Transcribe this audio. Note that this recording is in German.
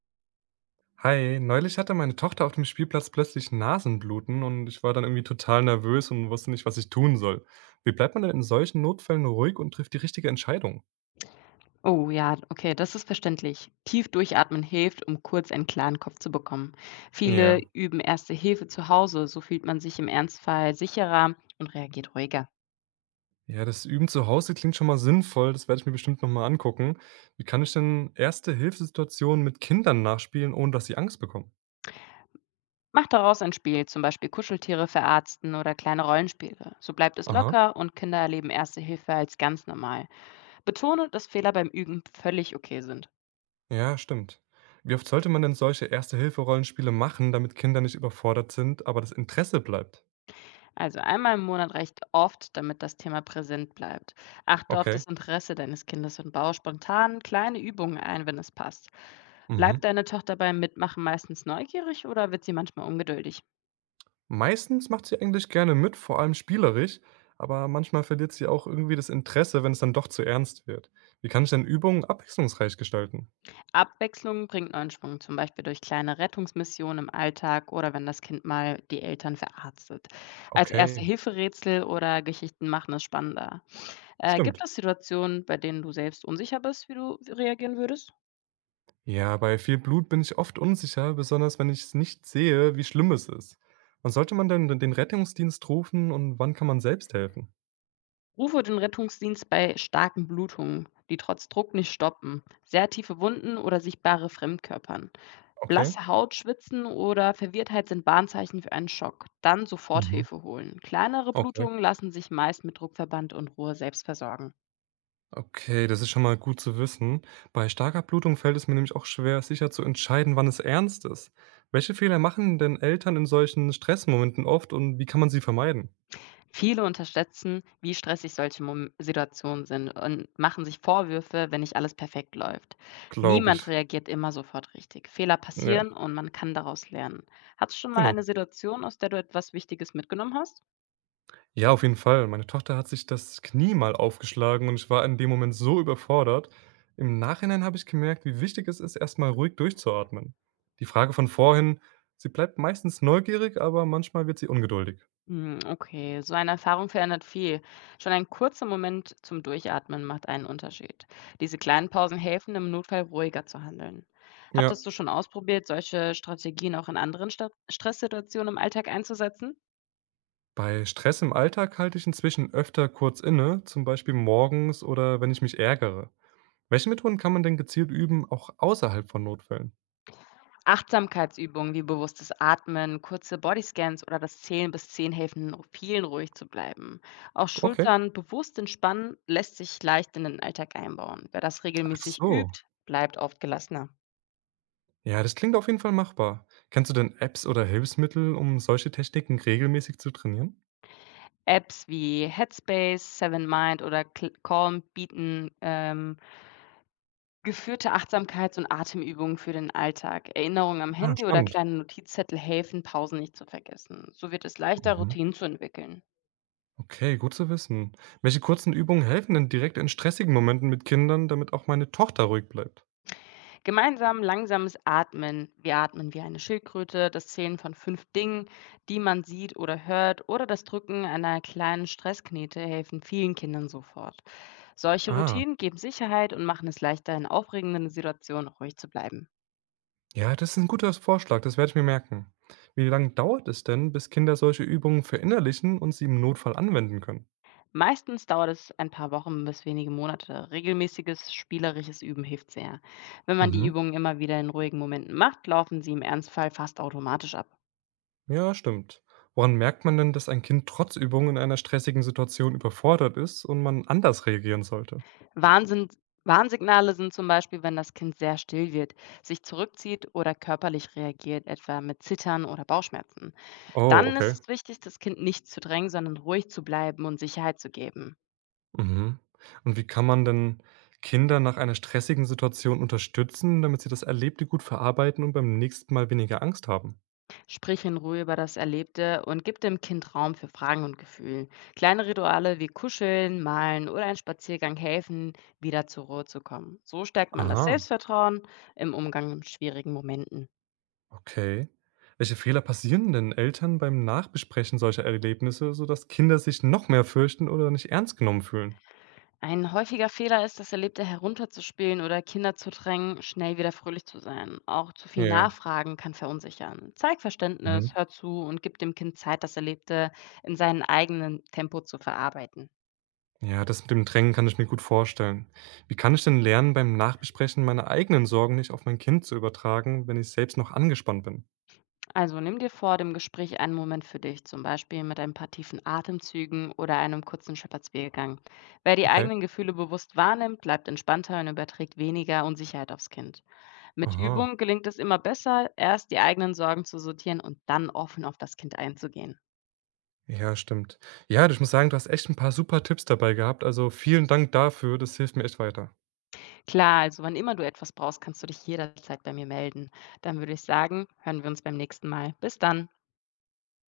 Hi, neulich hatte meine Tochter auf dem Spielplatz plötzlich Nasenbluten und ich war dann irgendwie total nervös und wusste nicht, was ich tun soll. Wie bleibt man denn in solchen Notfällen ruhig und trifft die richtige Entscheidung? Oh ja, okay, das ist verständlich. Tief durchatmen hilft, um kurz einen klaren Kopf zu bekommen. Viele Ja. üben erste Hilfe zu Hause, so fühlt man sich im Ernstfall sicherer und reagiert ruhiger. Ja, das Üben zu Hause klingt schon mal sinnvoll, das werde ich mir bestimmt nochmal angucken. Wie kann ich denn erste Hilfssituationen mit Kindern nachspielen, ohne dass sie Angst bekommen? Macht daraus ein Spiel, zum Beispiel Kuscheltiere verarzten oder kleine Rollenspiele. So bleibt es Aha. locker und Kinder erleben erste Hilfe als ganz normal. Betone, dass Fehler beim Üben völlig okay sind. Ja, stimmt. Wie oft sollte man denn solche Erste-Hilfe-Rollenspiele machen, damit Kinder nicht überfordert sind, aber das Interesse bleibt? Also einmal im Monat reicht oft, damit das Thema präsent bleibt. Achte auf Okay. das Interesse deines Kindes und baue spontan kleine Übungen ein, wenn es passt. Bleibt Mhm. deine Tochter beim Mitmachen meistens neugierig oder wird sie manchmal ungeduldig? Meistens macht sie eigentlich gerne mit, vor allem spielerisch, aber manchmal verliert sie auch irgendwie das Interesse, wenn es dann doch zu ernst wird. Wie kann ich denn Übungen abwechslungsreich gestalten? Abwechslung bringt neuen Schwung, zum Beispiel durch kleine Rettungsmissionen im Alltag oder wenn das Kind mal die Eltern verarztet. Als Okay, Erste-Hilfe-Rätsel oder Geschichten machen es spannender. Gibt stimmt. es Situationen, bei denen du selbst unsicher bist, wie du reagieren würdest? Ja, bei viel Blut bin ich oft unsicher, besonders wenn ich es nicht sehe, wie schlimm es ist. Wann sollte man denn den Rettungsdienst rufen und wann kann man selbst helfen? Rufe den Rettungsdienst bei starken Blutungen, die trotz Druck nicht stoppen, sehr tiefe Wunden oder sichtbare Fremdkörpern. Okay. Blasse Haut, Schwitzen oder Verwirrtheit sind Warnzeichen für einen Schock. Dann sofort Mhm. Hilfe holen. Kleinere Okay. Blutungen lassen sich meist mit Druckverband und Ruhe selbst versorgen. Okay, das ist schon mal gut zu wissen. Bei starker Blutung fällt es mir nämlich auch schwer, sicher zu entscheiden, wann es ernst ist. Welche Fehler machen denn Eltern in solchen Stressmomenten oft und wie kann man sie vermeiden? Viele unterschätzen, wie stressig solche Mom Situationen sind und machen sich Vorwürfe, wenn nicht alles perfekt läuft. Glaube Niemand ich. reagiert immer sofort richtig. Fehler Ja, passieren und man kann daraus lernen. Hattest du schon mal genau. eine Situation, aus der du etwas Wichtiges mitgenommen hast? Ja, auf jeden Fall. Meine Tochter hat sich das Knie mal aufgeschlagen und ich war in dem Moment so überfordert. Im Nachhinein habe ich gemerkt, wie wichtig es ist, erstmal ruhig durchzuatmen. Die Frage von vorhin, sie bleibt meistens neugierig, aber manchmal wird sie ungeduldig. Hm, okay, so eine Erfahrung verändert viel. Schon ein kurzer Moment zum Durchatmen macht einen Unterschied. Diese kleinen Pausen helfen, im Notfall ruhiger zu handeln. Ja, Hattest du schon ausprobiert, solche Strategien auch in anderen Sta Stresssituationen im Alltag einzusetzen? bei Stress im Alltag halte ich inzwischen öfter kurz inne, zum Beispiel morgens oder wenn ich mich ärgere. Welche Methoden kann man denn gezielt üben, auch außerhalb von Notfällen? Achtsamkeitsübungen wie bewusstes Atmen, kurze Bodyscans oder das Zählen bis 10 helfen vielen ruhig zu bleiben. Auch Okay. Schultern bewusst entspannen lässt sich leicht in den Alltag einbauen. Wer das Ach regelmäßig so. übt, bleibt oft gelassener. Ja, das klingt auf jeden Fall machbar. Kennst du denn Apps oder Hilfsmittel, um solche Techniken regelmäßig zu trainieren? Apps wie Headspace, Seven Mind oder Calm bieten geführte Achtsamkeits- und Atemübungen für den Alltag. Erinnerungen am Ah, Handy oder spannend. kleine Notizzettel helfen, Pausen nicht zu vergessen. So wird es leichter, Mhm. Routinen zu entwickeln. Okay, gut zu wissen. Welche kurzen Übungen helfen denn direkt in stressigen Momenten mit Kindern, damit auch meine Tochter ruhig bleibt? Gemeinsam langsames Atmen. Wir atmen wie eine Schildkröte, das Zählen von fünf Dingen, die man sieht oder hört, oder das Drücken einer kleinen Stressknete helfen vielen Kindern sofort. Solche Ah. Routinen geben Sicherheit und machen es leichter, in aufregenden Situationen ruhig zu bleiben. Ja, das ist ein guter Vorschlag, das werde ich mir merken. Wie lang dauert es denn, bis Kinder solche Übungen verinnerlichen und sie im Notfall anwenden können? Meistens dauert es ein paar Wochen bis wenige Monate. Regelmäßiges spielerisches Üben hilft sehr. Wenn man die Mhm. Übungen immer wieder in ruhigen Momenten macht, laufen sie im Ernstfall fast automatisch ab. Ja, stimmt. Woran merkt man denn, dass ein Kind trotz Übung in einer stressigen Situation überfordert ist und man anders reagieren sollte? Warnsin Warnsignale sind zum Beispiel, wenn das Kind sehr still wird, sich zurückzieht oder körperlich reagiert, etwa mit Zittern oder Bauchschmerzen. Oh, Dann ist okay. es wichtig, das Kind nicht zu drängen, sondern ruhig zu bleiben und Sicherheit zu geben. Mhm. Und wie kann man denn Kinder nach einer stressigen Situation unterstützen, damit sie das Erlebte gut verarbeiten und beim nächsten Mal weniger Angst haben? Sprich in Ruhe über das Erlebte und gib dem Kind Raum für Fragen und Gefühle. Kleine Rituale wie Kuscheln, Malen oder ein Spaziergang helfen, wieder zur Ruhe zu kommen. So stärkt man das Aha. Selbstvertrauen im Umgang mit schwierigen Momenten. Okay. Welche Fehler passieren denn Eltern beim Nachbesprechen solcher Erlebnisse, sodass Kinder sich noch mehr fürchten oder nicht ernst genommen fühlen? Ein häufiger Fehler ist, das Erlebte herunterzuspielen oder Kinder zu drängen, schnell wieder fröhlich zu sein. Auch zu viel Ja. Nachfragen kann verunsichern. Zeig Mhm. Verständnis, hör zu und gib dem Kind Zeit, das Erlebte in seinem eigenen Tempo zu verarbeiten. Ja, das mit dem Drängen kann ich mir gut vorstellen. Wie kann ich denn lernen, beim Nachbesprechen meine eigenen Sorgen nicht auf mein Kind zu übertragen, wenn ich selbst noch angespannt bin? Also nimm dir vor dem Gespräch einen Moment für dich, zum Beispiel mit ein paar tiefen Atemzügen oder einem kurzen Spaziergang. Wer die Okay. eigenen Gefühle bewusst wahrnimmt, bleibt entspannter und überträgt weniger Unsicherheit aufs Kind. Mit Aha. Übung gelingt es immer besser, erst die eigenen Sorgen zu sortieren und dann offen auf das Kind einzugehen. Ja, stimmt. Ja, ich muss sagen, du hast echt ein paar super Tipps dabei gehabt. Also vielen Dank dafür. Das hilft mir echt weiter. Klar, also wann immer du etwas brauchst, kannst du dich jederzeit bei mir melden. Dann würde ich sagen, hören wir uns beim nächsten Mal. Bis dann.